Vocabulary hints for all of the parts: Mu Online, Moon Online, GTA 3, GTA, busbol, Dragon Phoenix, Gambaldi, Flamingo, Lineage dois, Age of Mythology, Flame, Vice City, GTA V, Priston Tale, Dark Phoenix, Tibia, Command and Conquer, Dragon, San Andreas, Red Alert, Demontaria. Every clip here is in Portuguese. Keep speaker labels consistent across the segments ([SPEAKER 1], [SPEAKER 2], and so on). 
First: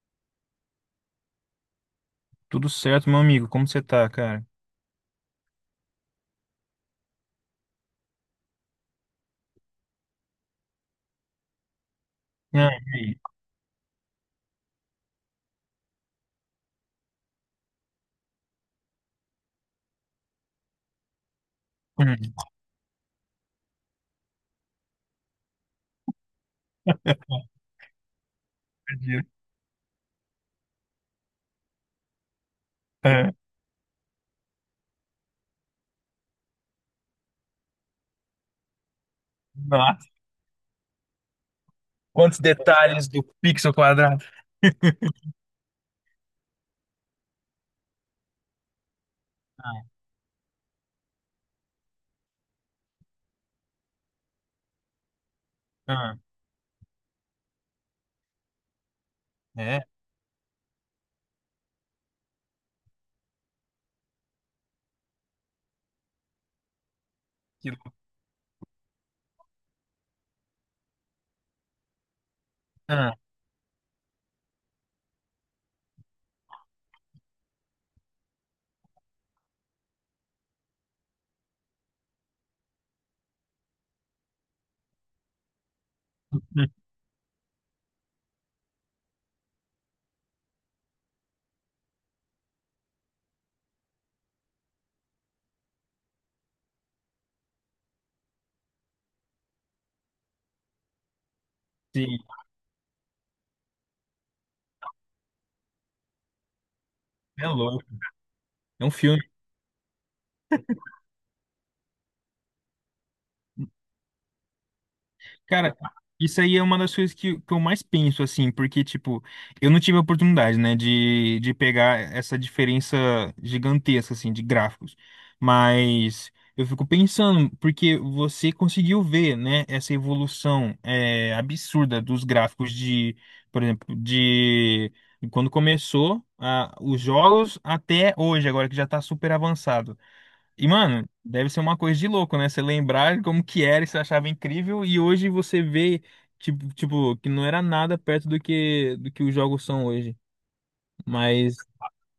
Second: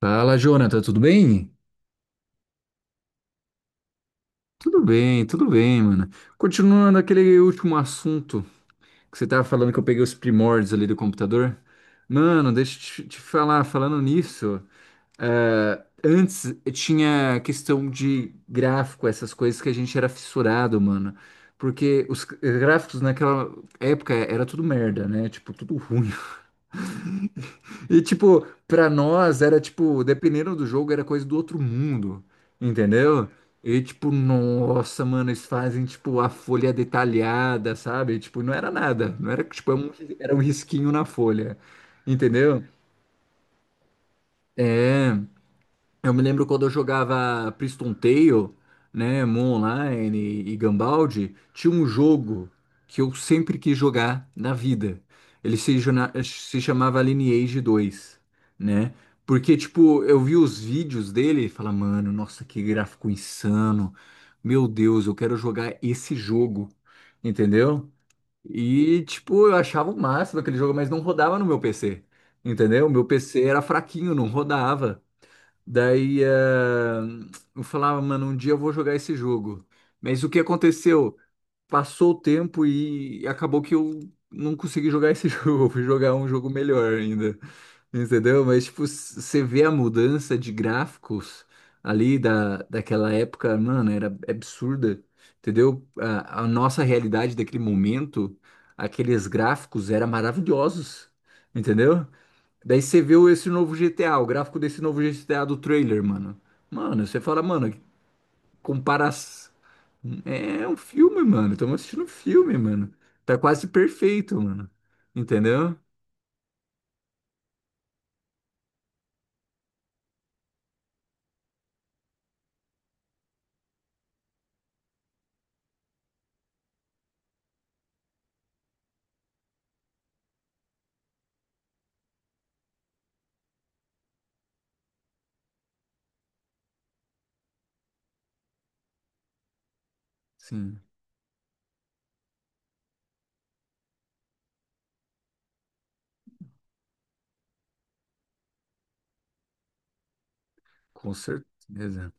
[SPEAKER 1] Fala, Jonathan, tudo bem?
[SPEAKER 2] Tudo certo, meu amigo? Como você tá, cara?
[SPEAKER 1] Tudo bem, tudo bem, mano. Continuando aquele último assunto que você tava falando que eu peguei os primórdios ali do computador. Mano,
[SPEAKER 2] Ah, e
[SPEAKER 1] deixa eu te,
[SPEAKER 2] aí?
[SPEAKER 1] te falar, falando nisso, antes tinha questão de gráfico, essas coisas que a gente era fissurado, mano. Porque
[SPEAKER 2] Hum,
[SPEAKER 1] os gráficos naquela época era tudo merda, né? Tipo, tudo ruim. E, tipo, pra
[SPEAKER 2] perdi.
[SPEAKER 1] nós era tipo, dependendo do jogo, era coisa do outro mundo, entendeu?
[SPEAKER 2] É,
[SPEAKER 1] E, tipo, nossa, mano, eles fazem, tipo, a folha detalhada, sabe? Tipo, não era nada, não era, tipo, é um-
[SPEAKER 2] nossa,
[SPEAKER 1] era um risquinho na folha,
[SPEAKER 2] quantos
[SPEAKER 1] entendeu?
[SPEAKER 2] detalhes do pixel quadrado?
[SPEAKER 1] Eu me lembro quando eu jogava Priston Tale, né, Moon
[SPEAKER 2] Ah,
[SPEAKER 1] Online e Gambaldi, tinha um jogo que eu sempre quis jogar na vida. Ele se, jona-
[SPEAKER 2] ah,
[SPEAKER 1] Se chamava Lineage dois, né? Porque,
[SPEAKER 2] é,
[SPEAKER 1] tipo, eu vi os vídeos dele e falava, mano, nossa, que gráfico insano. Meu Deus, eu quero jogar esse jogo,
[SPEAKER 2] que
[SPEAKER 1] entendeu?
[SPEAKER 2] louco.
[SPEAKER 1] E, tipo, eu achava o máximo aquele jogo, mas não rodava no meu PC, entendeu? Meu
[SPEAKER 2] Ah,
[SPEAKER 1] PC era fraquinho, não rodava. Daí eu falava, mano, um dia eu vou jogar esse jogo. Mas o que aconteceu? Passou o tempo e acabou que eu não consegui jogar esse jogo. Eu fui jogar um jogo melhor ainda, entendeu? Mas, tipo, você vê a mudança de gráficos ali daquela época, mano, era absurda, entendeu? A nossa realidade daquele momento, aqueles gráficos eram maravilhosos, entendeu?
[SPEAKER 2] sim,
[SPEAKER 1] Daí esse novo G T A, o gráfico desse novo G T A do trailer, mano. Mano, você fala,
[SPEAKER 2] é
[SPEAKER 1] mano,
[SPEAKER 2] louco. É um
[SPEAKER 1] compara.
[SPEAKER 2] filme.
[SPEAKER 1] É um filme, mano. Estamos assistindo um filme, mano. Tá quase perfeito, mano. Entendeu?
[SPEAKER 2] Cara, isso aí é uma das coisas que eu mais penso, assim, porque, tipo, eu não tive a oportunidade, né, de pegar essa diferença gigantesca, assim, de gráficos. Mas eu fico pensando, porque você conseguiu ver, né, essa evolução absurda dos gráficos de, por exemplo, de quando começou, ah, os jogos até hoje, agora que já tá super avançado. E,
[SPEAKER 1] Sim,
[SPEAKER 2] mano, deve ser uma coisa de louco, né? Você lembrar como que era e você achava incrível, e hoje você vê, tipo, que não era nada perto do que os jogos são hoje.
[SPEAKER 1] com
[SPEAKER 2] Mas
[SPEAKER 1] certeza.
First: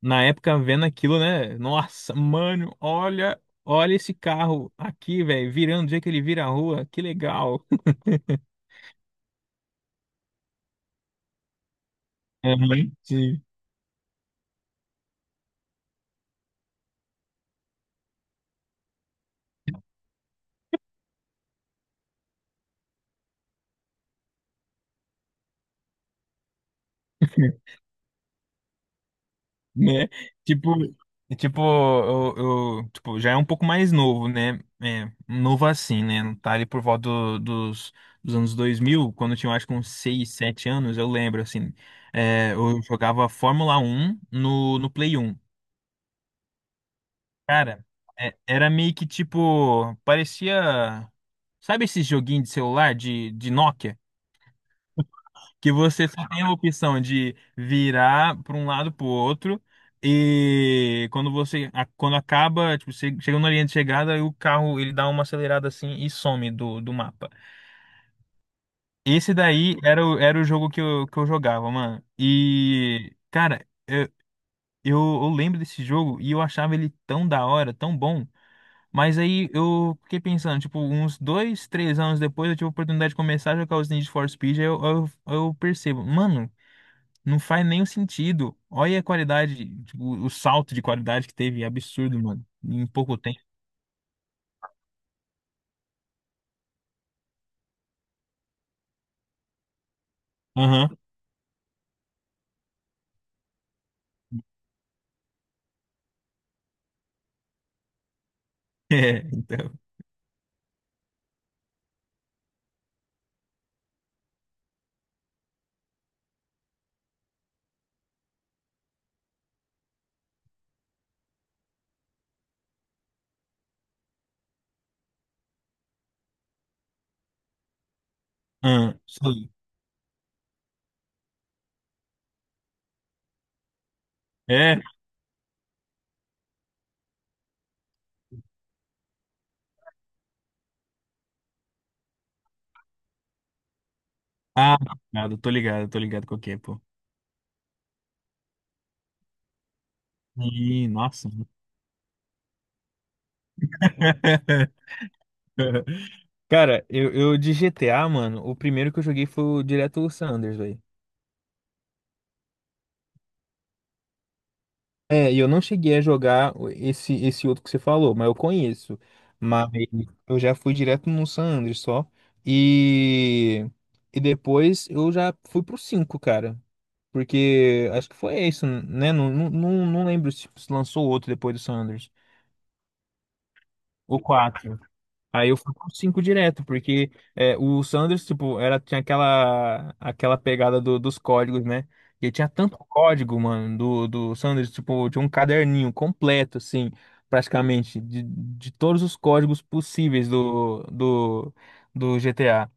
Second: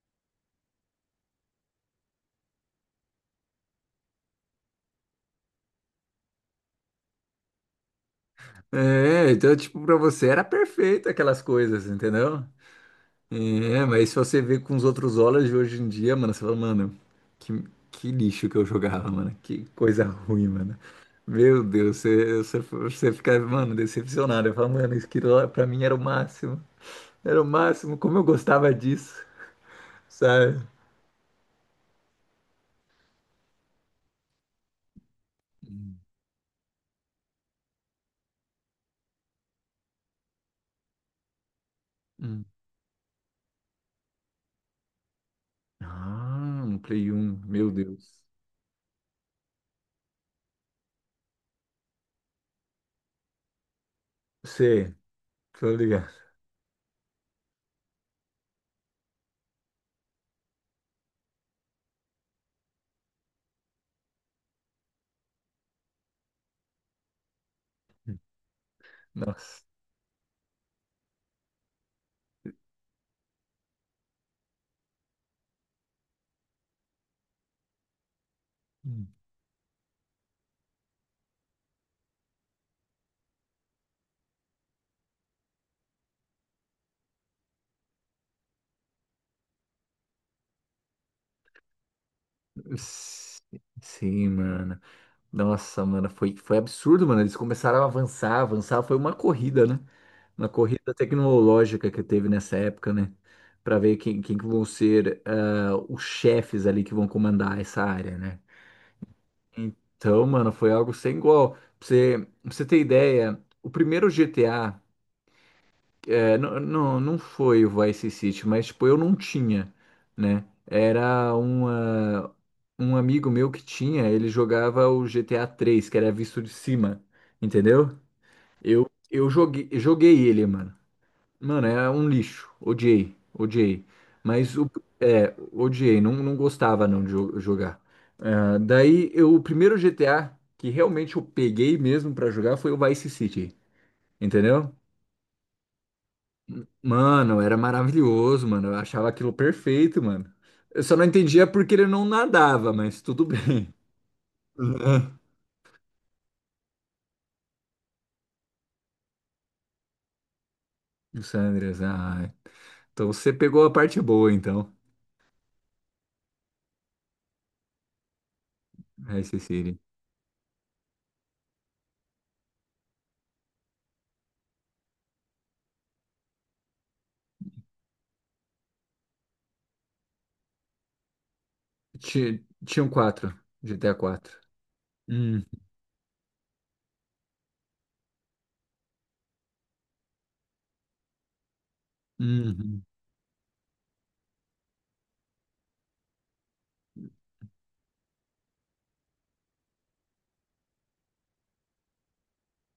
[SPEAKER 2] na época, vendo aquilo, né? Nossa, mano, olha, olha esse carro aqui, velho, virando, do jeito que ele vira a rua, que legal.
[SPEAKER 1] É, então, tipo, pra você era perfeito aquelas coisas, entendeu?
[SPEAKER 2] Uhum, sim.
[SPEAKER 1] É, mas se você vê com os outros olhos de hoje em dia, mano, você fala, mano, que, que lixo que eu jogava, mano. Que coisa ruim, mano. Meu Deus, você fica, mano, decepcionado. Eu falo, mano, isso aqui lá pra mim era o máximo. Era o máximo, como eu gostava disso,
[SPEAKER 2] Né?
[SPEAKER 1] sabe?
[SPEAKER 2] Tipo, tipo, eu, já é um pouco mais novo, né? É, novo
[SPEAKER 1] Hum.
[SPEAKER 2] assim, né? Tá ali por volta dos anos 2000 quando eu tinha, acho que uns 6, 7 anos, eu lembro, assim.
[SPEAKER 1] Hum.
[SPEAKER 2] É, eu jogava Fórmula 1 no Play 1.
[SPEAKER 1] Ah, um Play um, meu
[SPEAKER 2] Cara,
[SPEAKER 1] Deus.
[SPEAKER 2] era meio que tipo, parecia... Sabe esse joguinho de celular de Nokia?
[SPEAKER 1] Sei,
[SPEAKER 2] Que
[SPEAKER 1] tô
[SPEAKER 2] você
[SPEAKER 1] ligado.
[SPEAKER 2] só tem a opção de virar para um lado para o outro e quando você quando acaba, tipo, você chega na linha de chegada e o carro ele dá uma acelerada assim e some do mapa. Esse
[SPEAKER 1] Nossa.
[SPEAKER 2] daí era o jogo que eu jogava, mano. E cara, eu lembro desse jogo e eu achava ele tão da hora, tão bom.
[SPEAKER 1] Hum.
[SPEAKER 2] Mas aí eu fiquei pensando, tipo, uns dois, três anos depois eu tive a oportunidade de começar a jogar os Need for Speed, aí eu percebo, mano, não faz nenhum sentido. Olha a qualidade, tipo, o salto de qualidade que teve, é absurdo, mano. Em pouco tempo.
[SPEAKER 1] S- Sim, mano. Nossa, mano, foi absurdo, mano. Eles começaram a avançar, avançar. Foi uma corrida, né? Uma corrida
[SPEAKER 2] Aham.
[SPEAKER 1] tecnológica que teve nessa época, né? Pra ver quem, quem que vão ser os chefes ali que vão comandar essa área, né?
[SPEAKER 2] É, então.
[SPEAKER 1] Então, mano, foi algo sem igual. Pra você ter ideia, o primeiro GTA. É, não foi o Vice City, mas tipo, eu não tinha, né? Um amigo meu que tinha, ele jogava o GTA 3, que era visto de cima, entendeu?
[SPEAKER 2] Aham,
[SPEAKER 1] Eu
[SPEAKER 2] sim.
[SPEAKER 1] joguei ele, mano. Mano, é um lixo. Odiei, odiei. Mas o,
[SPEAKER 2] É.
[SPEAKER 1] não, não gostava não de jo- jogar. Ah, o primeiro GTA que realmente eu peguei mesmo pra jogar foi o Vice City, entendeu?
[SPEAKER 2] Ah, nada, tô ligado qual que é, pô.
[SPEAKER 1] Mano, era maravilhoso, mano. Eu achava aquilo perfeito, mano. Eu
[SPEAKER 2] Ih,
[SPEAKER 1] só não
[SPEAKER 2] nossa.
[SPEAKER 1] entendia porque ele não nadava, mas tudo bem.
[SPEAKER 2] Cara, eu de GTA, mano, o primeiro que eu joguei foi o direto o San Andreas.
[SPEAKER 1] O Sanders, ah. Então você pegou a parte boa, então.
[SPEAKER 2] É, e eu não cheguei a jogar esse outro que você falou, mas eu conheço.
[SPEAKER 1] Vice
[SPEAKER 2] Mas
[SPEAKER 1] City.
[SPEAKER 2] eu já fui direto no San Andreas só. E, e depois eu já fui pro 5, cara. Porque acho que foi isso, né? Não, não, não lembro se lançou outro depois do San Andreas.
[SPEAKER 1] Tinham quatro, GTA
[SPEAKER 2] O
[SPEAKER 1] 4.
[SPEAKER 2] 4.
[SPEAKER 1] Hum,
[SPEAKER 2] Aí eu fui com cinco direto, porque é, o Sanders, tipo, era, tinha aquela, aquela pegada dos códigos, né? E tinha tanto
[SPEAKER 1] uhum,
[SPEAKER 2] código, mano, do Sanders, tipo, tinha um caderninho completo, assim, praticamente, de todos os códigos possíveis do GTA.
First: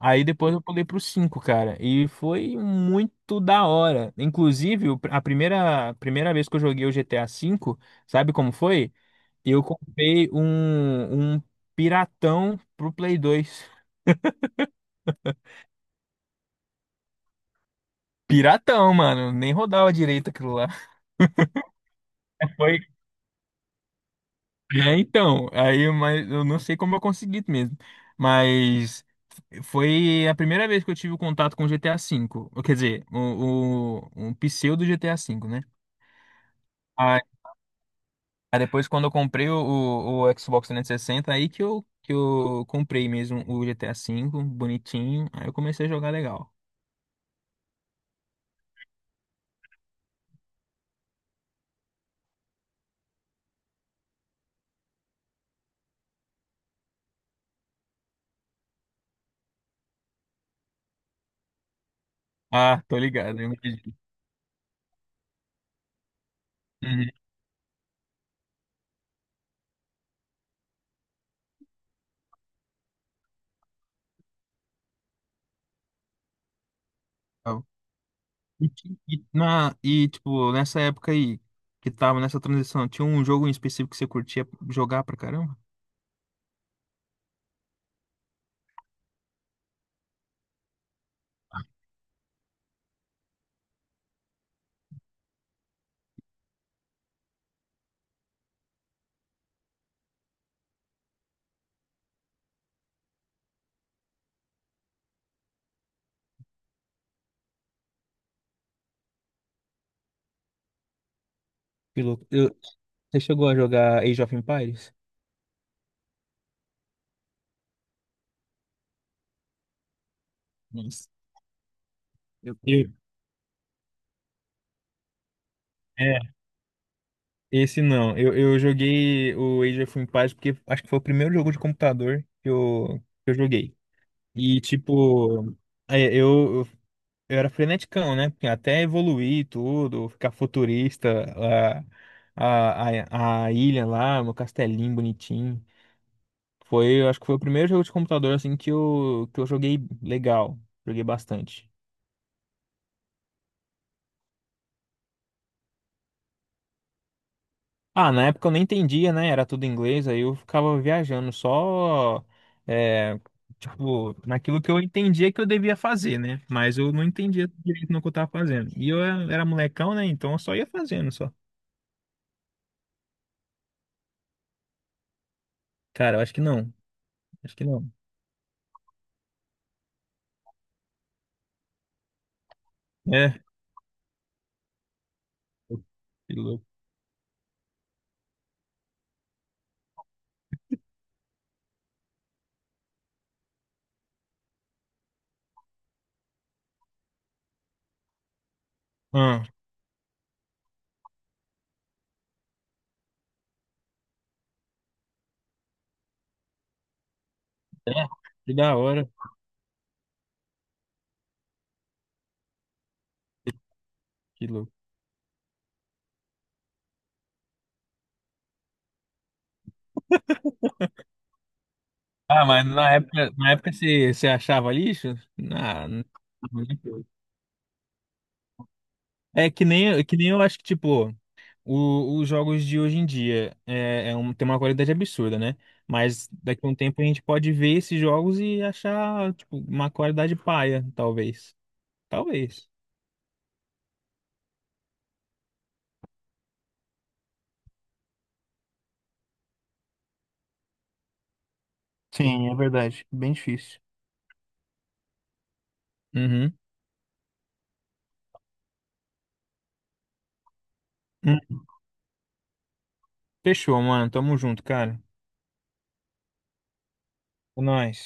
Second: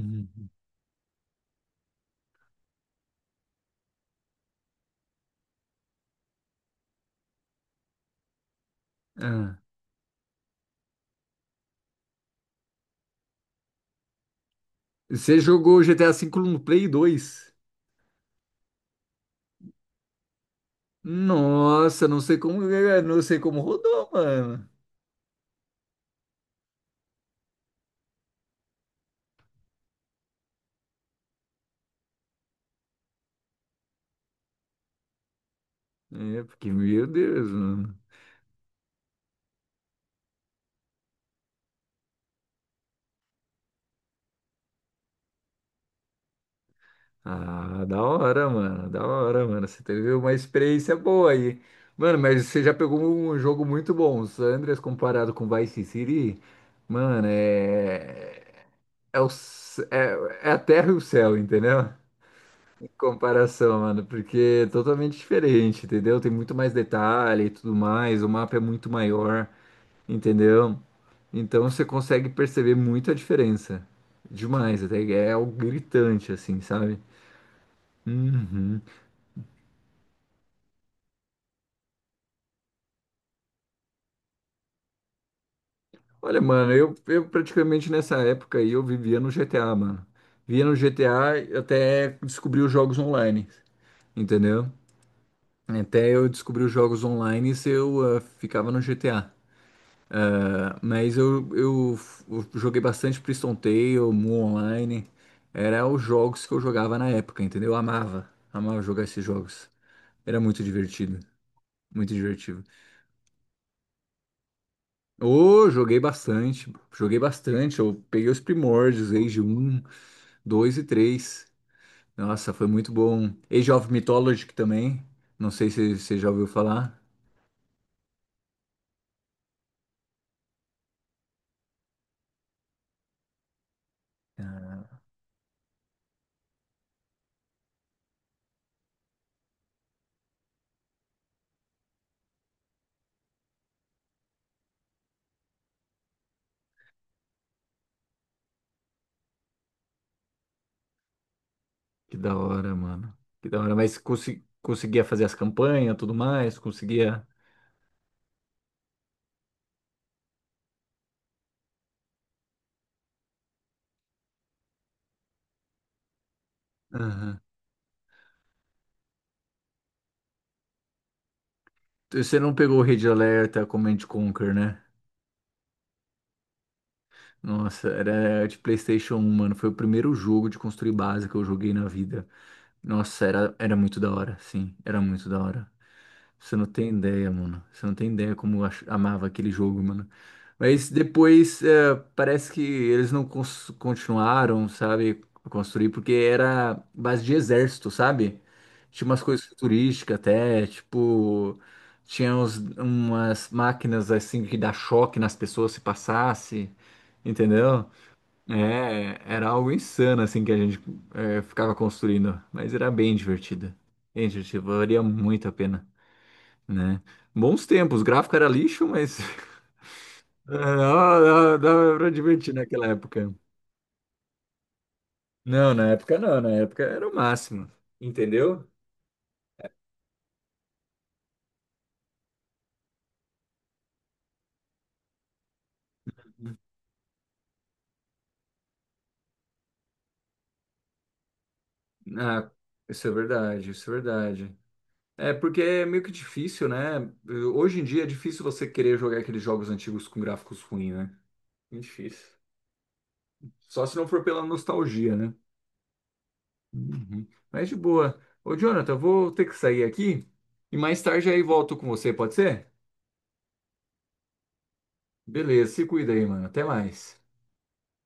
[SPEAKER 2] Aí depois eu pulei pro cinco, cara, e foi muito da hora. Inclusive, o pr- a primeira vez que eu joguei o GTA cinco, sabe como foi?
[SPEAKER 1] Ah.
[SPEAKER 2] Eu comprei um piratão pro Play 2.
[SPEAKER 1] Você jogou GTA V no Play 2?
[SPEAKER 2] Piratão, mano. Nem rodava direito aquilo lá.
[SPEAKER 1] Nossa, não sei como,
[SPEAKER 2] Foi.
[SPEAKER 1] não sei como rodou, mano.
[SPEAKER 2] É, então. Aí, mas eu não sei como eu consegui mesmo. Mas foi a primeira vez que eu tive contato com GTA V. Ou, quer dizer, um pseudo GTA V, né?
[SPEAKER 1] É, porque, meu
[SPEAKER 2] Aí,
[SPEAKER 1] Deus, mano.
[SPEAKER 2] aí depois, quando eu comprei o Xbox 360, aí que eu comprei mesmo o GTA V, bonitinho. Aí eu comecei a jogar legal.
[SPEAKER 1] Ah, da hora, mano. Da hora, mano. Você teve uma experiência boa aí. Mano, mas você já pegou um jogo muito bom. O San Andreas comparado com Vice City, mano, é. É, é a terra e o céu, entendeu?
[SPEAKER 2] Ah,
[SPEAKER 1] Em
[SPEAKER 2] tô ligado. Eu
[SPEAKER 1] comparação,
[SPEAKER 2] entendi.
[SPEAKER 1] mano. Porque é totalmente diferente, entendeu? Tem muito mais detalhe e tudo mais. O mapa é muito maior, entendeu? Então você consegue perceber muito a diferença. Demais, até é algo gritante, assim, sabe?
[SPEAKER 2] Uhum. E,
[SPEAKER 1] Uhum.
[SPEAKER 2] e na, e, tipo, nessa época aí, que tava nessa transição, tinha um jogo em específico que você curtia jogar pra caramba?
[SPEAKER 1] Olha, mano, eu praticamente nessa época aí eu vivia no GTA, mano. Vivia no GTA e até descobri os jogos online, entendeu? Até eu descobri os jogos online e eu ficava no GTA. Ah, mas eu joguei bastante Priston Tale, Mu Online. Era os jogos que eu jogava na época, entendeu? Amava jogar esses jogos. Era muito divertido,
[SPEAKER 2] Que
[SPEAKER 1] muito
[SPEAKER 2] louco.
[SPEAKER 1] divertido.
[SPEAKER 2] Você chegou a jogar Age of Empires?
[SPEAKER 1] Ô, joguei bastante, joguei bastante. Eu peguei os primórdios, Age um, dois e
[SPEAKER 2] Nossa,
[SPEAKER 1] três. Nossa,
[SPEAKER 2] eu...
[SPEAKER 1] foi
[SPEAKER 2] Eu-
[SPEAKER 1] muito bom. Age of Mythology também. Não sei se você já
[SPEAKER 2] é,
[SPEAKER 1] ouviu falar.
[SPEAKER 2] esse não. Eu joguei o Age of Empires porque acho que foi o primeiro jogo de computador que eu joguei. E, tipo, é, eu era freneticão, né? Porque até evoluir tudo, ficar futurista, a ilha lá, meu castelinho bonitinho. Foi, eu acho que foi o primeiro jogo de computador assim que eu joguei legal, joguei bastante.
[SPEAKER 1] Que da hora, mano. Que da hora. Mas conseguia fazer as campanhas, tudo mais, conseguia.
[SPEAKER 2] Ah, na época eu nem entendia, né? Era tudo em inglês, aí eu ficava viajando só é, tipo, naquilo que eu entendia que eu devia fazer, né? Mas eu não
[SPEAKER 1] Aham.
[SPEAKER 2] entendia direito no que eu tava fazendo. E eu era molecão, né? Então eu só ia fazendo só.
[SPEAKER 1] Você não pegou o Red Alert, a Command and Conquer, né?
[SPEAKER 2] Cara, eu acho que não. Acho que
[SPEAKER 1] Nossa,
[SPEAKER 2] não.
[SPEAKER 1] era de PlayStation um, mano. Foi o primeiro jogo de construir base que eu joguei na vida. Nossa,
[SPEAKER 2] É,
[SPEAKER 1] era muito da hora, sim. Era muito da hora.
[SPEAKER 2] que
[SPEAKER 1] Você não
[SPEAKER 2] louco.
[SPEAKER 1] tem ideia, mano. Você não tem ideia como amava aquele jogo, mano. Mas depois é, parece que eles não continuaram, sabe, a construir, porque era base de exército, sabe? Tinha umas coisas
[SPEAKER 2] Ah,
[SPEAKER 1] futurísticas até, tipo, umas máquinas assim que dá choque nas pessoas se passasse, entendeu?
[SPEAKER 2] é, que da hora,
[SPEAKER 1] É, era algo insano assim que a gente ficava construindo, mas era bem divertido. Bem
[SPEAKER 2] que
[SPEAKER 1] divertido,
[SPEAKER 2] louco.
[SPEAKER 1] valia muito a pena, né? Bons tempos, o gráfico era lixo, mas é, dava pra
[SPEAKER 2] Ah,
[SPEAKER 1] divertir
[SPEAKER 2] mas
[SPEAKER 1] naquela época.
[SPEAKER 2] na época você achava lixo?
[SPEAKER 1] Não,
[SPEAKER 2] Ah,
[SPEAKER 1] na
[SPEAKER 2] não.
[SPEAKER 1] época não, na época era o máximo, entendeu?
[SPEAKER 2] É que nem eu acho que, tipo, os jogos de hoje em dia é, um, tem uma qualidade absurda, né? Mas daqui a um tempo a gente pode ver esses jogos e achar, tipo, uma qualidade paia, talvez.
[SPEAKER 1] Ah,
[SPEAKER 2] Talvez.
[SPEAKER 1] isso é verdade, isso é verdade. É porque é meio que difícil, né? Hoje em dia é difícil você querer jogar aqueles jogos antigos com gráficos ruins, né? Muito difícil.
[SPEAKER 2] Sim, é verdade. Bem difícil.
[SPEAKER 1] Só se não for pela nostalgia, né?
[SPEAKER 2] Uhum.
[SPEAKER 1] Uhum. Mas de boa. Ô, Jonathan, eu vou ter que sair aqui e mais tarde aí
[SPEAKER 2] Hum.
[SPEAKER 1] volto com você, pode ser?
[SPEAKER 2] Fechou, mano. Tamo junto, cara.
[SPEAKER 1] Beleza, se cuida aí, mano. Até mais.
[SPEAKER 2] É nóis.